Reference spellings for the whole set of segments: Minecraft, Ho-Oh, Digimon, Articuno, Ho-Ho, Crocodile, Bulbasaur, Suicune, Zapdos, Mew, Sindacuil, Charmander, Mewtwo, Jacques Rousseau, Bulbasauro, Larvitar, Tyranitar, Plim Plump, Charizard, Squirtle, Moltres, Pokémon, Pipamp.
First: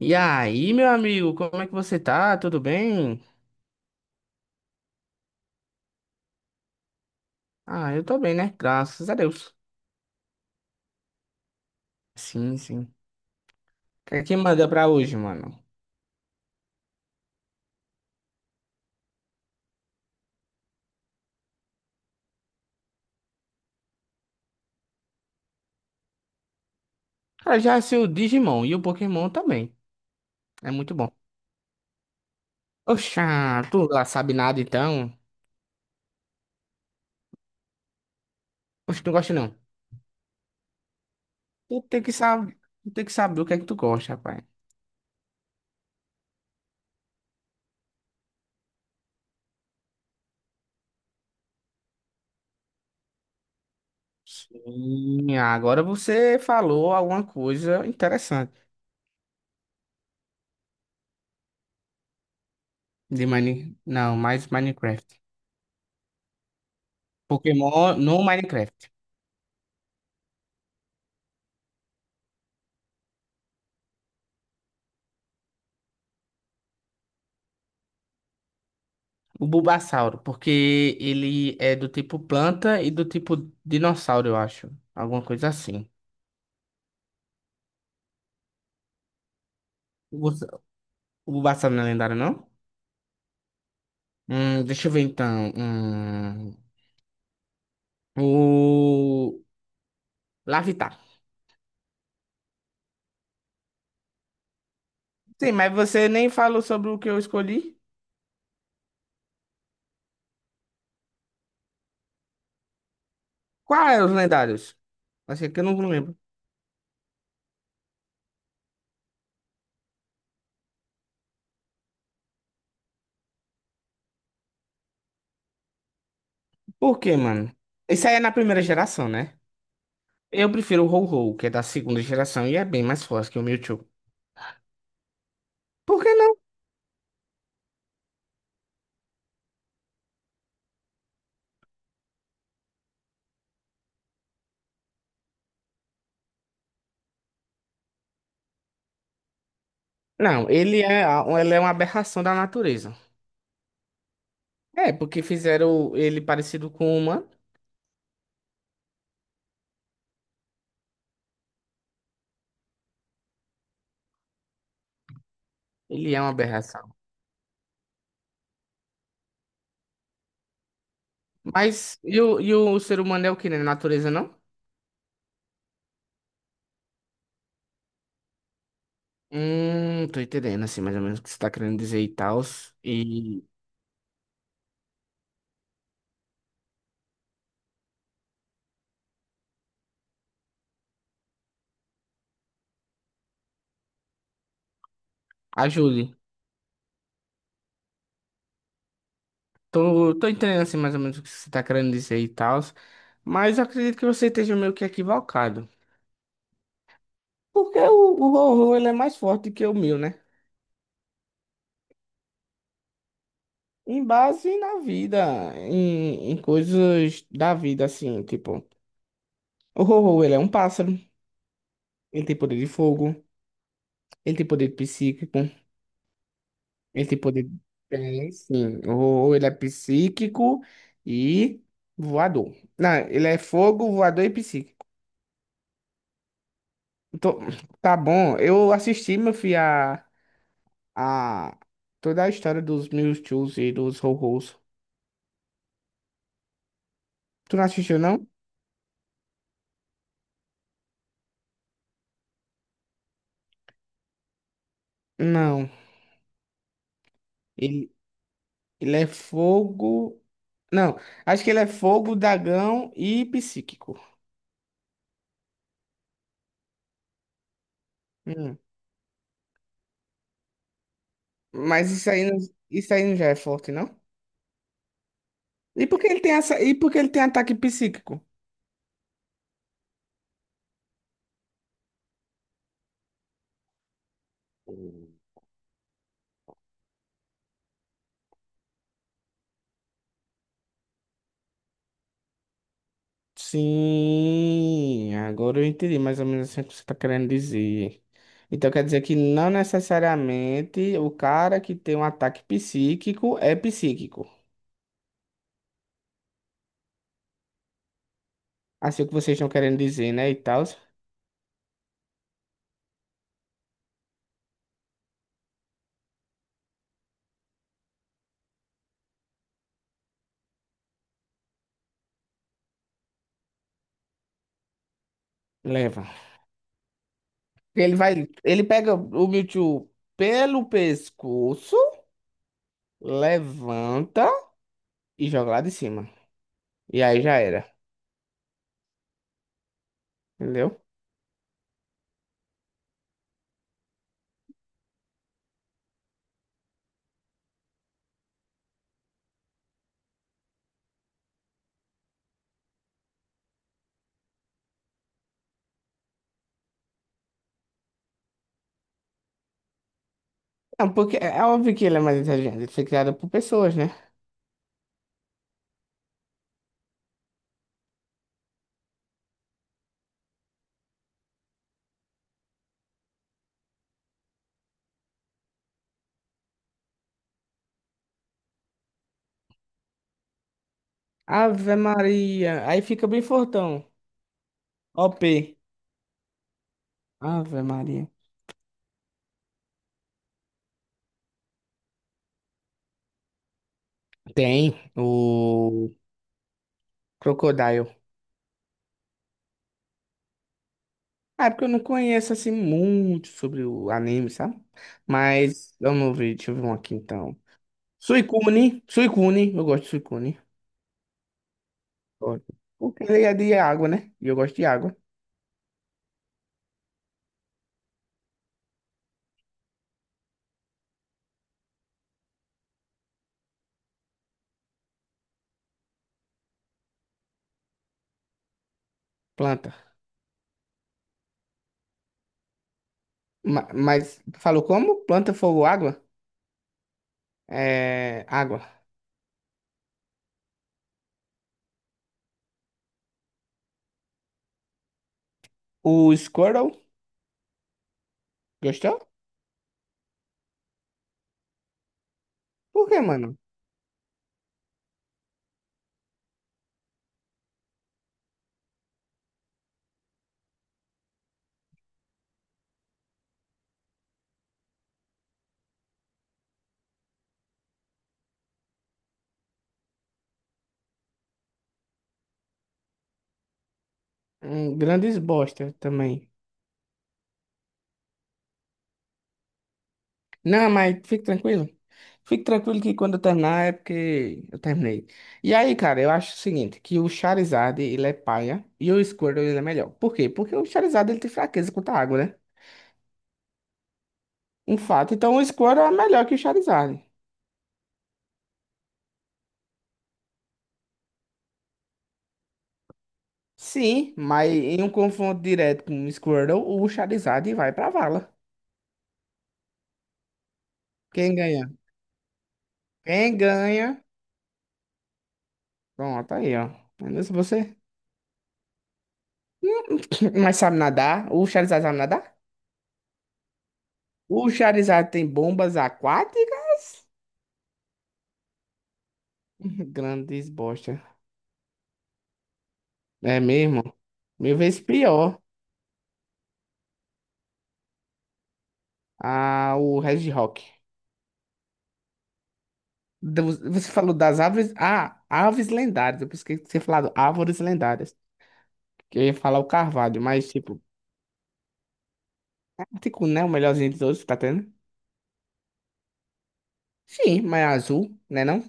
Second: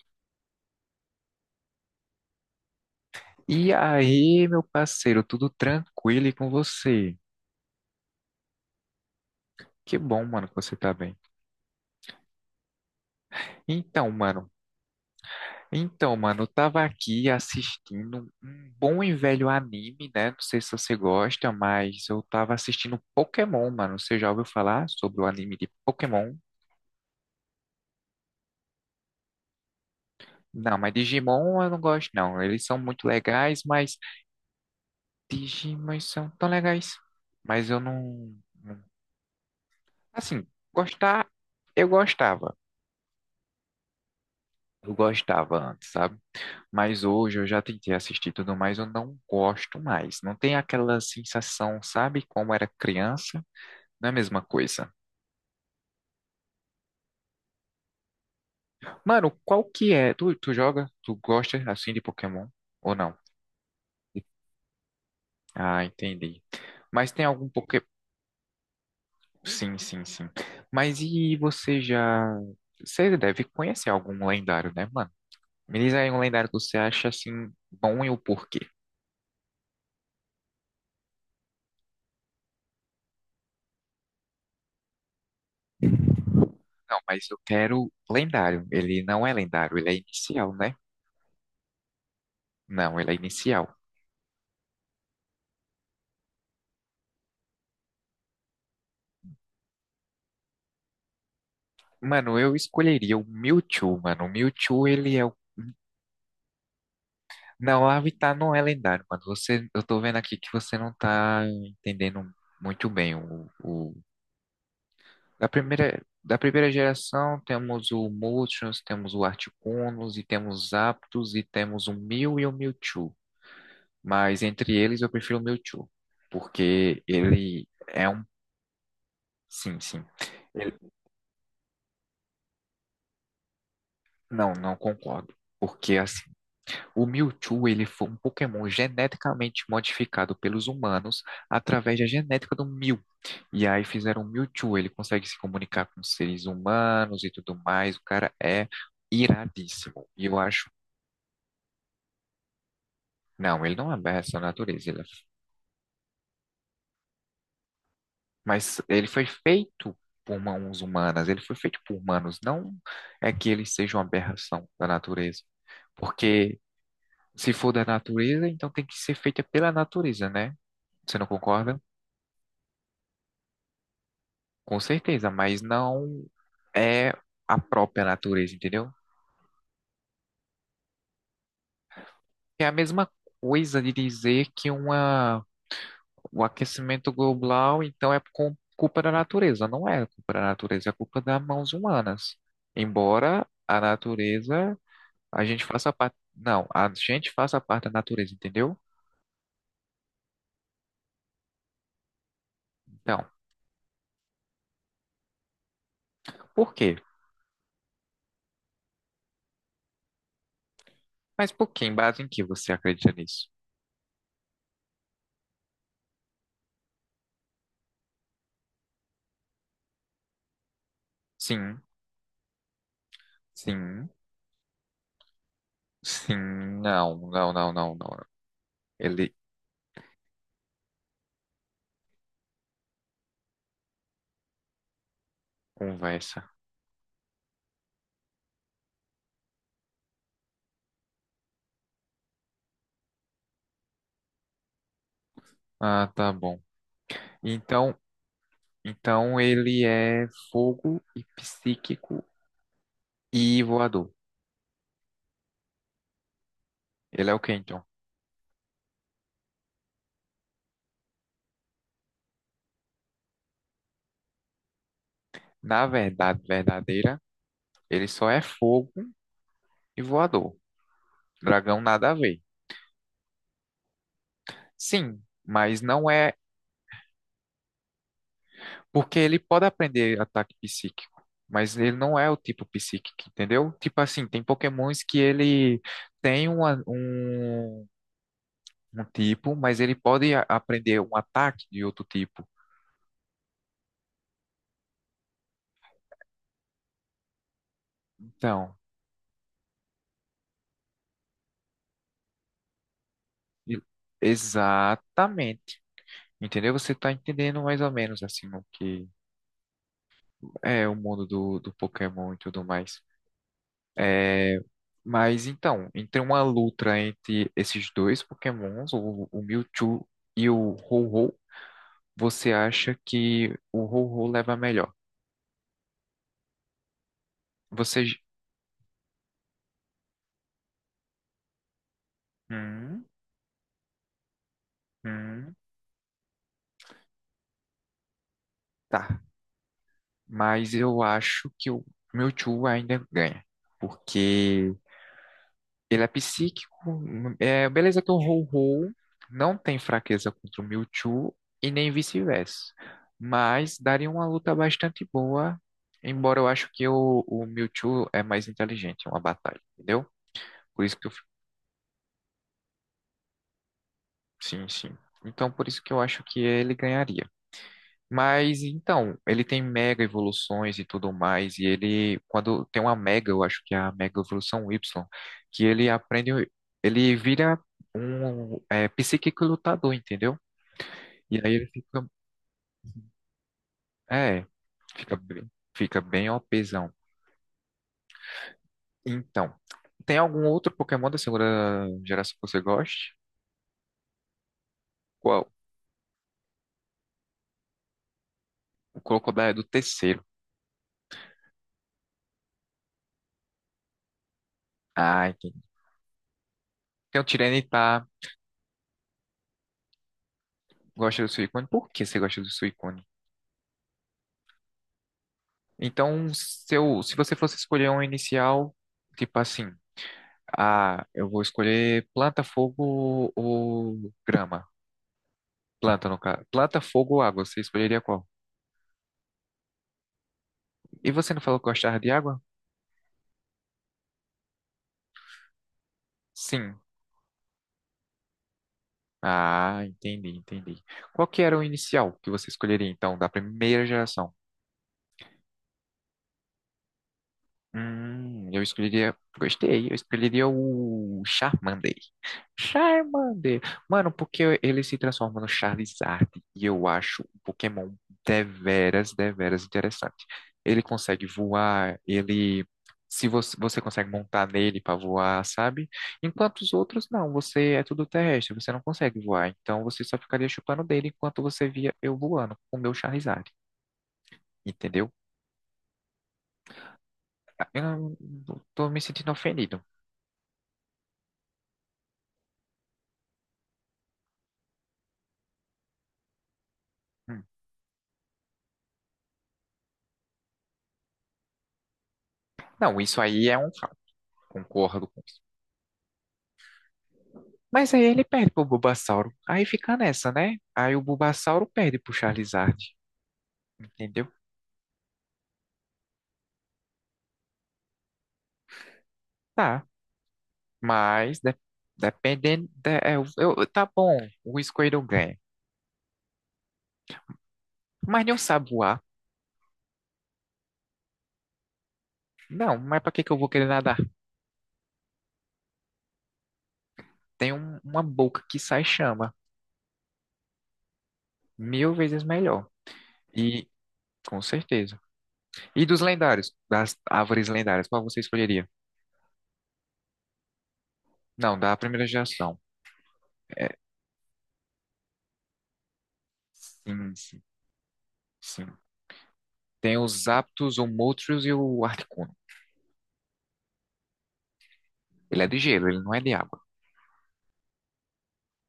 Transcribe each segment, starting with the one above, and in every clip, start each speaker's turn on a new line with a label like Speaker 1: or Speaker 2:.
Speaker 1: E aí, meu amigo, como é que você tá? Tudo bem?
Speaker 2: E aí, meu parceiro, tudo tranquilo e com você?
Speaker 1: Ah, eu tô bem, né? Graças a Deus.
Speaker 2: Que bom, mano, que você tá bem.
Speaker 1: Sim, sim. O
Speaker 2: Então,
Speaker 1: que é que
Speaker 2: mano,
Speaker 1: manda pra hoje, mano?
Speaker 2: então, mano, eu tava aqui assistindo um bom e velho anime, né? Não sei se você gosta, mas eu tava assistindo Pokémon, mano. Você já ouviu falar sobre o anime de Pokémon?
Speaker 1: Cara, já sei o Digimon e o Pokémon também. É
Speaker 2: Não, mas
Speaker 1: muito bom.
Speaker 2: Digimon eu não gosto, não. Eles são muito legais,
Speaker 1: Oxa, tu
Speaker 2: mas
Speaker 1: lá sabe nada então?
Speaker 2: Digimon são tão legais. Mas eu não, não-
Speaker 1: Oxe, tu não gosta não.
Speaker 2: assim, gostar,
Speaker 1: Tu
Speaker 2: eu
Speaker 1: tem que
Speaker 2: gostava.
Speaker 1: saber, tu tem que saber o que é que tu gosta, rapaz.
Speaker 2: Eu gostava antes, sabe? Mas hoje eu já tentei assistir tudo mais, eu não gosto mais. Não tem aquela sensação, sabe, como era criança? Não é a mesma coisa.
Speaker 1: Sim, agora você falou alguma coisa interessante
Speaker 2: Mano, qual que é? Tu joga? Tu gosta assim de Pokémon? Ou não?
Speaker 1: de Mine... Não, mais Minecraft.
Speaker 2: Ah, entendi. Mas tem algum Pokémon?
Speaker 1: Pokémon no Minecraft.
Speaker 2: Sim, sim, sim. Mas e você já. Você deve conhecer algum lendário, né, mano? Me diz aí um lendário que você acha assim bom e o porquê.
Speaker 1: O Bulbasauro, porque ele é do tipo planta e do tipo dinossauro, eu acho. Alguma coisa assim.
Speaker 2: Não, mas eu quero lendário. Ele não é lendário, ele é
Speaker 1: O Bus-
Speaker 2: inicial, né?
Speaker 1: o Bulbasauro não é lendário, não?
Speaker 2: Não, ele é inicial.
Speaker 1: Deixa eu ver então. O Larvitar.
Speaker 2: Mano, eu escolheria o Mewtwo, mano. O Mewtwo, ele é o.
Speaker 1: Sim, mas você nem falou sobre o que eu escolhi.
Speaker 2: Não, o Avatar não é lendário, mano. Você, eu tô vendo aqui que você não tá entendendo muito bem.
Speaker 1: Qual é os lendários?
Speaker 2: Da
Speaker 1: Achei que eu não
Speaker 2: primeira,
Speaker 1: lembro.
Speaker 2: da primeira geração, temos o Moltres, temos o Articunos, e temos Zapdos, e temos o Mew e o Mewtwo. Mas entre eles, eu prefiro o Mewtwo,
Speaker 1: Por
Speaker 2: porque
Speaker 1: quê, mano?
Speaker 2: ele
Speaker 1: Isso
Speaker 2: é
Speaker 1: aí é
Speaker 2: um.
Speaker 1: na primeira geração, né?
Speaker 2: Sim, sim.
Speaker 1: Eu
Speaker 2: Ele...
Speaker 1: prefiro o Ho-Ho, que é da segunda geração e é bem mais forte que o Mewtwo.
Speaker 2: Não, não concordo. Porque,
Speaker 1: Por que
Speaker 2: assim,
Speaker 1: não?
Speaker 2: o Mewtwo, ele foi um Pokémon geneticamente modificado pelos humanos através da genética do Mew. E aí fizeram o Mewtwo, ele consegue se comunicar com seres humanos e tudo mais. O cara é iradíssimo. E eu
Speaker 1: Não,
Speaker 2: acho,
Speaker 1: ele é, ele é uma aberração da natureza.
Speaker 2: não, ele não é essa natureza,
Speaker 1: É,
Speaker 2: ele é-
Speaker 1: porque fizeram ele parecido com o humano.
Speaker 2: mas ele foi feito por mãos humanas, ele foi feito por humanos, não é que ele seja uma aberração da natureza.
Speaker 1: Ele é uma
Speaker 2: Porque
Speaker 1: aberração.
Speaker 2: se for da natureza, então tem que ser feita pela natureza, né? Você não concorda?
Speaker 1: Mas e o ser humano é o que, né? Natureza, não?
Speaker 2: Com certeza, mas não é a própria natureza, entendeu?
Speaker 1: Tô entendendo, assim, mais ou menos o que você tá querendo dizer e tal.
Speaker 2: É a mesma
Speaker 1: E
Speaker 2: coisa de dizer que uma, o aquecimento global, então, é com- culpa da natureza. Não é culpa da natureza, é culpa das mãos humanas. Embora a natureza, a gente faça
Speaker 1: ajude.
Speaker 2: parte. Não, a gente faça parte da natureza, entendeu?
Speaker 1: Tô, tô entendendo, assim, mais ou menos o que você tá querendo dizer e tal.
Speaker 2: Então,
Speaker 1: Mas eu acredito que você esteja meio que equivocado.
Speaker 2: por quê?
Speaker 1: Porque o horror, ele é mais forte que o meu, né?
Speaker 2: Mas por quê? Em base em que você acredita nisso?
Speaker 1: Em base na vida, em coisas da vida, assim, tipo... O horror, ele é um pássaro.
Speaker 2: Sim,
Speaker 1: Ele tem poder de fogo.
Speaker 2: sim,
Speaker 1: Ele tem poder psíquico.
Speaker 2: sim,
Speaker 1: Ele
Speaker 2: não,
Speaker 1: tem poder.
Speaker 2: não, não, não, não.
Speaker 1: Tem, sim.
Speaker 2: Ele
Speaker 1: Ou ele é psíquico e voador. Não, ele é fogo, voador e psíquico.
Speaker 2: conversa.
Speaker 1: Tô- Tá bom. Eu assisti, meu filho, a toda a história dos Mewtwo's e dos Ho-Ho's.
Speaker 2: Ah, tá bom.
Speaker 1: Tu não
Speaker 2: Então,
Speaker 1: assistiu, não?
Speaker 2: então ele é fogo e psíquico e voador.
Speaker 1: Não.
Speaker 2: Ele é o Kenton.
Speaker 1: Ele, ele é fogo. Não, acho que ele é fogo, dragão e psíquico.
Speaker 2: Na verdade verdadeira, ele só é
Speaker 1: Hum.
Speaker 2: fogo e voador. Dragão
Speaker 1: Mas isso
Speaker 2: nada a
Speaker 1: aí, não-
Speaker 2: ver.
Speaker 1: isso aí não já é forte, não?
Speaker 2: Sim, mas
Speaker 1: E por que
Speaker 2: não
Speaker 1: ele tem
Speaker 2: é.
Speaker 1: essa, e por que ele tem ataque psíquico?
Speaker 2: Porque ele pode aprender ataque psíquico, mas ele não é o tipo psíquico, entendeu? Tipo assim, tem pokémons que ele tem um tipo, mas ele pode a- aprender um ataque de outro tipo.
Speaker 1: Sim, agora eu entendi mais ou menos assim o que você está querendo dizer. Então
Speaker 2: Então.
Speaker 1: quer dizer que não necessariamente o cara que tem um ataque psíquico é
Speaker 2: E-
Speaker 1: psíquico.
Speaker 2: Exatamente. Entendeu? Você tá entendendo mais ou menos assim o
Speaker 1: Assim o
Speaker 2: que
Speaker 1: que vocês estão querendo dizer, né? E tal,
Speaker 2: é o mundo do Pokémon e tudo mais. É, mas então, entre uma luta entre esses dois Pokémons, o Mewtwo e o Ho-Oh, você acha que o Ho-Oh leva melhor?
Speaker 1: leva. Ele
Speaker 2: Você. J-
Speaker 1: vai, ele pega o Mewtwo pelo pescoço,
Speaker 2: Hum,
Speaker 1: levanta e joga
Speaker 2: hum,
Speaker 1: lá de cima. E aí já era,
Speaker 2: tá. Mas
Speaker 1: entendeu?
Speaker 2: eu acho que o Mewtwo ainda ganha. Porque ele é psíquico, é, beleza que o Ho-Ho não tem fraqueza contra o Mewtwo e nem vice-versa, mas daria uma luta bastante boa, embora eu acho que o Mewtwo é mais inteligente em uma batalha, entendeu? Por
Speaker 1: Não,
Speaker 2: isso que eu,
Speaker 1: porque
Speaker 2: fi-
Speaker 1: é óbvio que ele é mais inteligente, ele foi criado por pessoas, né?
Speaker 2: sim, sim. Então, por isso que eu acho que ele ganharia. Mas então, ele tem mega evoluções e tudo mais, e ele, quando tem uma mega, eu acho que é a mega evolução Y, que ele aprende, ele vira um psíquico lutador, entendeu? E aí ele
Speaker 1: Ave
Speaker 2: fica,
Speaker 1: Maria, aí fica bem fortão.
Speaker 2: é, fica, bem-
Speaker 1: OP.
Speaker 2: fica bem OPzão.
Speaker 1: Ave Maria.
Speaker 2: Então, tem algum outro Pokémon da segunda geração que você goste?
Speaker 1: Tem
Speaker 2: Qual?
Speaker 1: o Crocodile.
Speaker 2: O Crocodile é do terceiro.
Speaker 1: Ah, é porque eu não conheço assim muito sobre o anime, sabe?
Speaker 2: Ah, entendi.
Speaker 1: Mas vamos ver, deixa eu ver um aqui
Speaker 2: Tem o
Speaker 1: então.
Speaker 2: Tyranitar,
Speaker 1: Suicune, Suicune, eu gosto de Suicune.
Speaker 2: gosta do Suicune. Por que você gosta do
Speaker 1: Gosto.
Speaker 2: Suicune?
Speaker 1: Porque ele é de água, né? E eu gosto de água.
Speaker 2: Então, se você fosse escolher um inicial, tipo assim, ah, eu vou escolher planta, fogo ou grama? Planta, no caso. Planta, fogo ou água, você escolheria qual?
Speaker 1: Planta.
Speaker 2: E você não falou que gostava de água?
Speaker 1: Mas, falou como? Planta, fogo, água?
Speaker 2: Sim.
Speaker 1: É, água.
Speaker 2: Ah, entendi, entendi. Qual que era o inicial que você escolheria, então, da primeira geração?
Speaker 1: O Squirtle,
Speaker 2: Eu
Speaker 1: gostou?
Speaker 2: escolheria. Gostei, eu escolheria o Charmander.
Speaker 1: Por que, mano?
Speaker 2: Charmander. Mano, porque ele se transforma no Charizard e eu acho um Pokémon deveras, deveras interessante. Ele consegue voar, ele. Se você, você consegue montar nele para voar, sabe? Enquanto os outros não, você é tudo terrestre, você não consegue voar. Então você só ficaria chupando dele enquanto você via eu voando com o meu Charizard,
Speaker 1: Um,
Speaker 2: entendeu?
Speaker 1: grandes bosta também.
Speaker 2: Ah, eu não- tô me sentindo ofendido.
Speaker 1: Não, mas fique tranquilo. Fique tranquilo que quando eu terminar é porque eu terminei. E aí, cara, eu acho o seguinte, que o
Speaker 2: Hum.
Speaker 1: Charizard, ele é paia e o Squirtle, ele é melhor. Por quê? Porque o Charizard, ele tem fraqueza contra a água, né?
Speaker 2: Não, isso aí é um fato,
Speaker 1: Um
Speaker 2: concordo
Speaker 1: fato.
Speaker 2: com.
Speaker 1: Então, o Squirtle é melhor que o Charizard.
Speaker 2: Mas aí ele perde pro Bulbasauro. Aí fica nessa, né? Aí o Bulbasauro perde pro Charizard.
Speaker 1: Sim,
Speaker 2: Entendeu?
Speaker 1: mas em um confronto direto com o Squirtle, o Charizard vai pra vala.
Speaker 2: Tá.
Speaker 1: Quem
Speaker 2: Mas de-
Speaker 1: ganha?
Speaker 2: dependendo. De- é,
Speaker 1: Quem
Speaker 2: eu- tá
Speaker 1: ganha?
Speaker 2: bom, o Squirtle ganha.
Speaker 1: Pronto, aí, ó. Mas você...
Speaker 2: Mas não sabe voar.
Speaker 1: Hum, Mas sabe nadar? O Charizard sabe nadar?
Speaker 2: Não, mas pra que que eu vou querer nadar?
Speaker 1: O Charizard tem bombas aquáticas?
Speaker 2: Tem uma boca que sai chama.
Speaker 1: Grandes bosta.
Speaker 2: Mil vezes melhor.
Speaker 1: É
Speaker 2: E
Speaker 1: mesmo?
Speaker 2: com
Speaker 1: Mil vezes
Speaker 2: certeza.
Speaker 1: pior.
Speaker 2: E dos lendários? Das árvores lendárias, qual você escolheria?
Speaker 1: Ah, o Red Rock.
Speaker 2: Não, da primeira geração. É,
Speaker 1: Você falou das árvores. Ah, aves lendárias. Eu pensei que você falado
Speaker 2: sim, sim,
Speaker 1: árvores lendárias.
Speaker 2: sim.
Speaker 1: Que eu ia falar o
Speaker 2: Tem
Speaker 1: carvalho,
Speaker 2: os
Speaker 1: mas
Speaker 2: Zapdos,
Speaker 1: tipo,
Speaker 2: o Moltres e o Articuno.
Speaker 1: é tipo, né? O melhorzinho dos outros, tá tendo?
Speaker 2: Ele é de gelo, ele não é de água.
Speaker 1: Sim, mas é azul, né não?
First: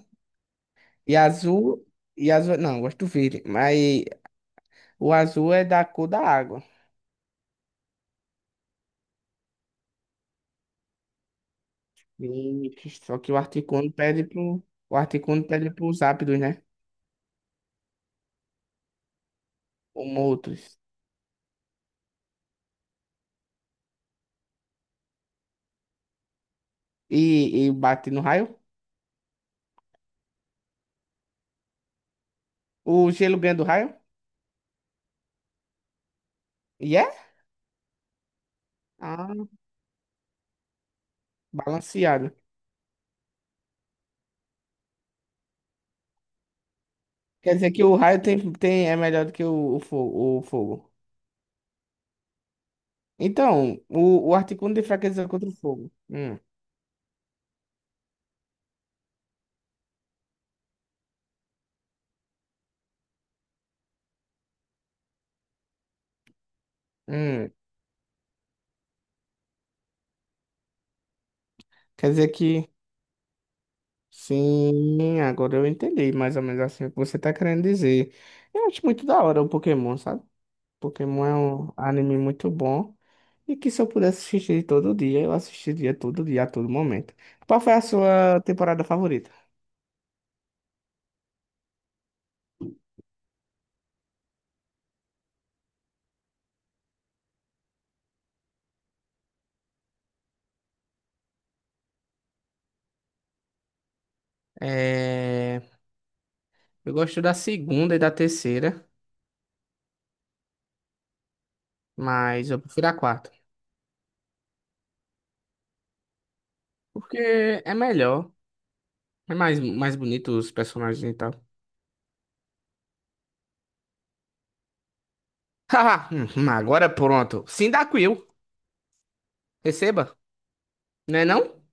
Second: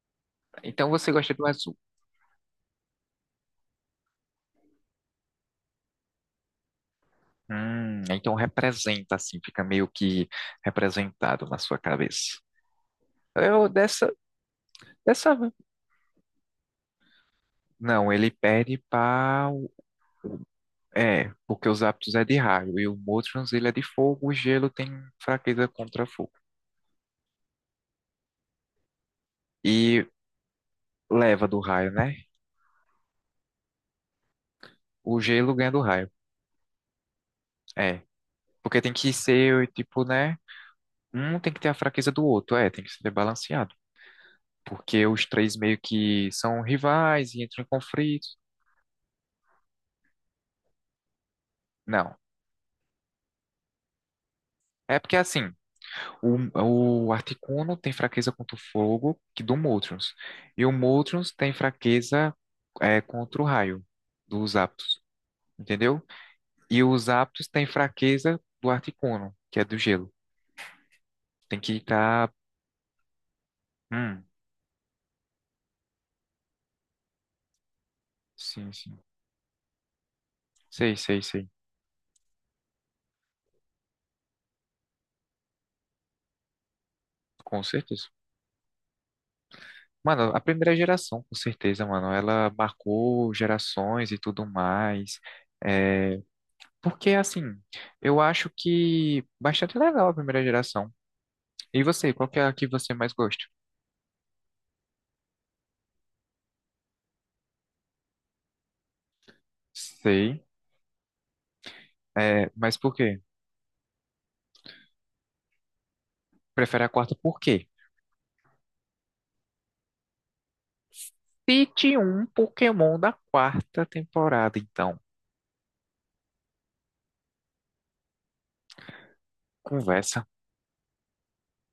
Speaker 2: Então você
Speaker 1: E
Speaker 2: gosta do azul.
Speaker 1: azul. E azul. Não, eu gosto do verde. Mas o azul é da cor da água.
Speaker 2: Então representa assim, fica meio que representado na sua cabeça.
Speaker 1: E- só que o
Speaker 2: Eu
Speaker 1: Articuno
Speaker 2: dessa,
Speaker 1: pede pro. O
Speaker 2: dessa,
Speaker 1: Articuno pede pros ápidos, né?
Speaker 2: não, ele perde para,
Speaker 1: Como outros.
Speaker 2: é, porque os hábitos é de raio e o Motrons ele é de fogo, o gelo tem fraqueza contra fogo.
Speaker 1: E bate no raio?
Speaker 2: E leva do raio, né?
Speaker 1: O gelo ganha do raio?
Speaker 2: O gelo ganha do raio.
Speaker 1: E é?
Speaker 2: É, porque tem que
Speaker 1: Ah,
Speaker 2: ser tipo, né? Um tem que ter a fraqueza do
Speaker 1: balanceado.
Speaker 2: outro, é, tem que ser balanceado porque os três meio que são rivais e
Speaker 1: Quer
Speaker 2: entram em
Speaker 1: dizer que o raio
Speaker 2: conflito.
Speaker 1: é melhor do que o fogo, o fogo.
Speaker 2: Não.
Speaker 1: Então, o Articuno de
Speaker 2: É porque
Speaker 1: fraqueza contra
Speaker 2: assim,
Speaker 1: o fogo.
Speaker 2: o Articuno tem fraqueza contra o fogo que do Moltres. E o Moltres tem fraqueza contra o raio dos Aptos, entendeu? E os Aptos
Speaker 1: Hum.
Speaker 2: tem fraqueza do Articuno, que é do gelo. Tem que
Speaker 1: Quer dizer
Speaker 2: estar.
Speaker 1: que.
Speaker 2: Hum,
Speaker 1: Sim, agora eu entendi mais ou menos assim o que você tá querendo dizer. Eu
Speaker 2: sim,
Speaker 1: acho
Speaker 2: sim.
Speaker 1: muito da hora o Pokémon, sabe?
Speaker 2: Sei, sei,
Speaker 1: Pokémon é
Speaker 2: sei.
Speaker 1: um anime muito bom. E que se eu pudesse assistir todo dia, eu assistiria todo dia, a todo momento. Qual
Speaker 2: Com
Speaker 1: foi a
Speaker 2: certeza.
Speaker 1: sua temporada favorita?
Speaker 2: Mano, a primeira geração, com certeza, mano. Ela marcou gerações e tudo mais. É, porque, assim, eu acho que bastante legal a primeira geração. E você, qual que é a que você mais gosta?
Speaker 1: É. Eu gosto da segunda e da terceira,
Speaker 2: Sei. É,
Speaker 1: mas eu
Speaker 2: mas
Speaker 1: prefiro a
Speaker 2: por quê?
Speaker 1: quarta.
Speaker 2: Prefere a quarta por
Speaker 1: Porque
Speaker 2: quê?
Speaker 1: é melhor. É mais, mais bonito os personagens e tal.
Speaker 2: Cite um Pokémon da quarta temporada, então.
Speaker 1: Agora pronto. Sindacuil, receba.
Speaker 2: Conversa.
Speaker 1: Não é não?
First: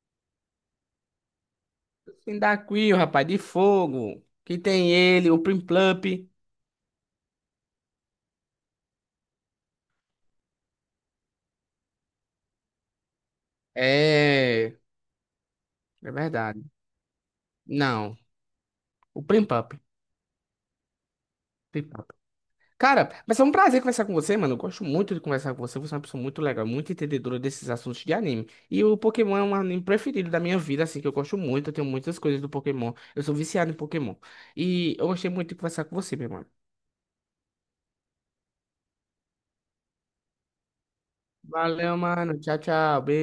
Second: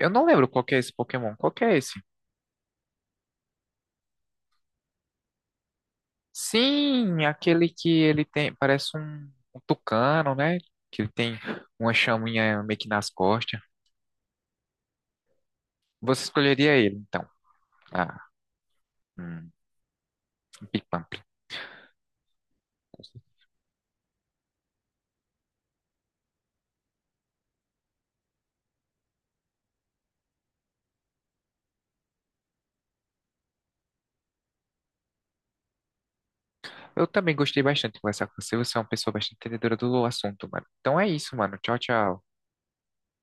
Speaker 2: Eu não lembro qual que é esse Pokémon. Qual que é esse?
Speaker 1: Sindacuil, rapaz, de fogo. Que tem ele, o Plim Plump.
Speaker 2: Sim, aquele que ele tem. Parece um tucano, né? Que ele tem uma chaminha meio que nas costas.
Speaker 1: É. É
Speaker 2: Você
Speaker 1: verdade.
Speaker 2: escolheria ele, então.
Speaker 1: Não,
Speaker 2: Ah,
Speaker 1: o Plim
Speaker 2: hum,
Speaker 1: Plump.
Speaker 2: um Pipamp.
Speaker 1: Cara, mas é um prazer conversar com você, mano. Eu gosto muito de conversar com você. Você é uma pessoa muito legal, muito entendedora desses assuntos de anime. E o Pokémon é um anime preferido da minha vida, assim, que eu gosto muito. Eu tenho muitas coisas do Pokémon. Eu sou viciado em Pokémon. E eu gostei muito de conversar com você, meu mano.
Speaker 2: Eu também gostei bastante de conversar com você. Você é uma pessoa bastante entendedora do assunto, mano. Então é isso, mano. Tchau,
Speaker 1: Valeu,
Speaker 2: tchau.
Speaker 1: mano. Tchau, tchau. Beijo.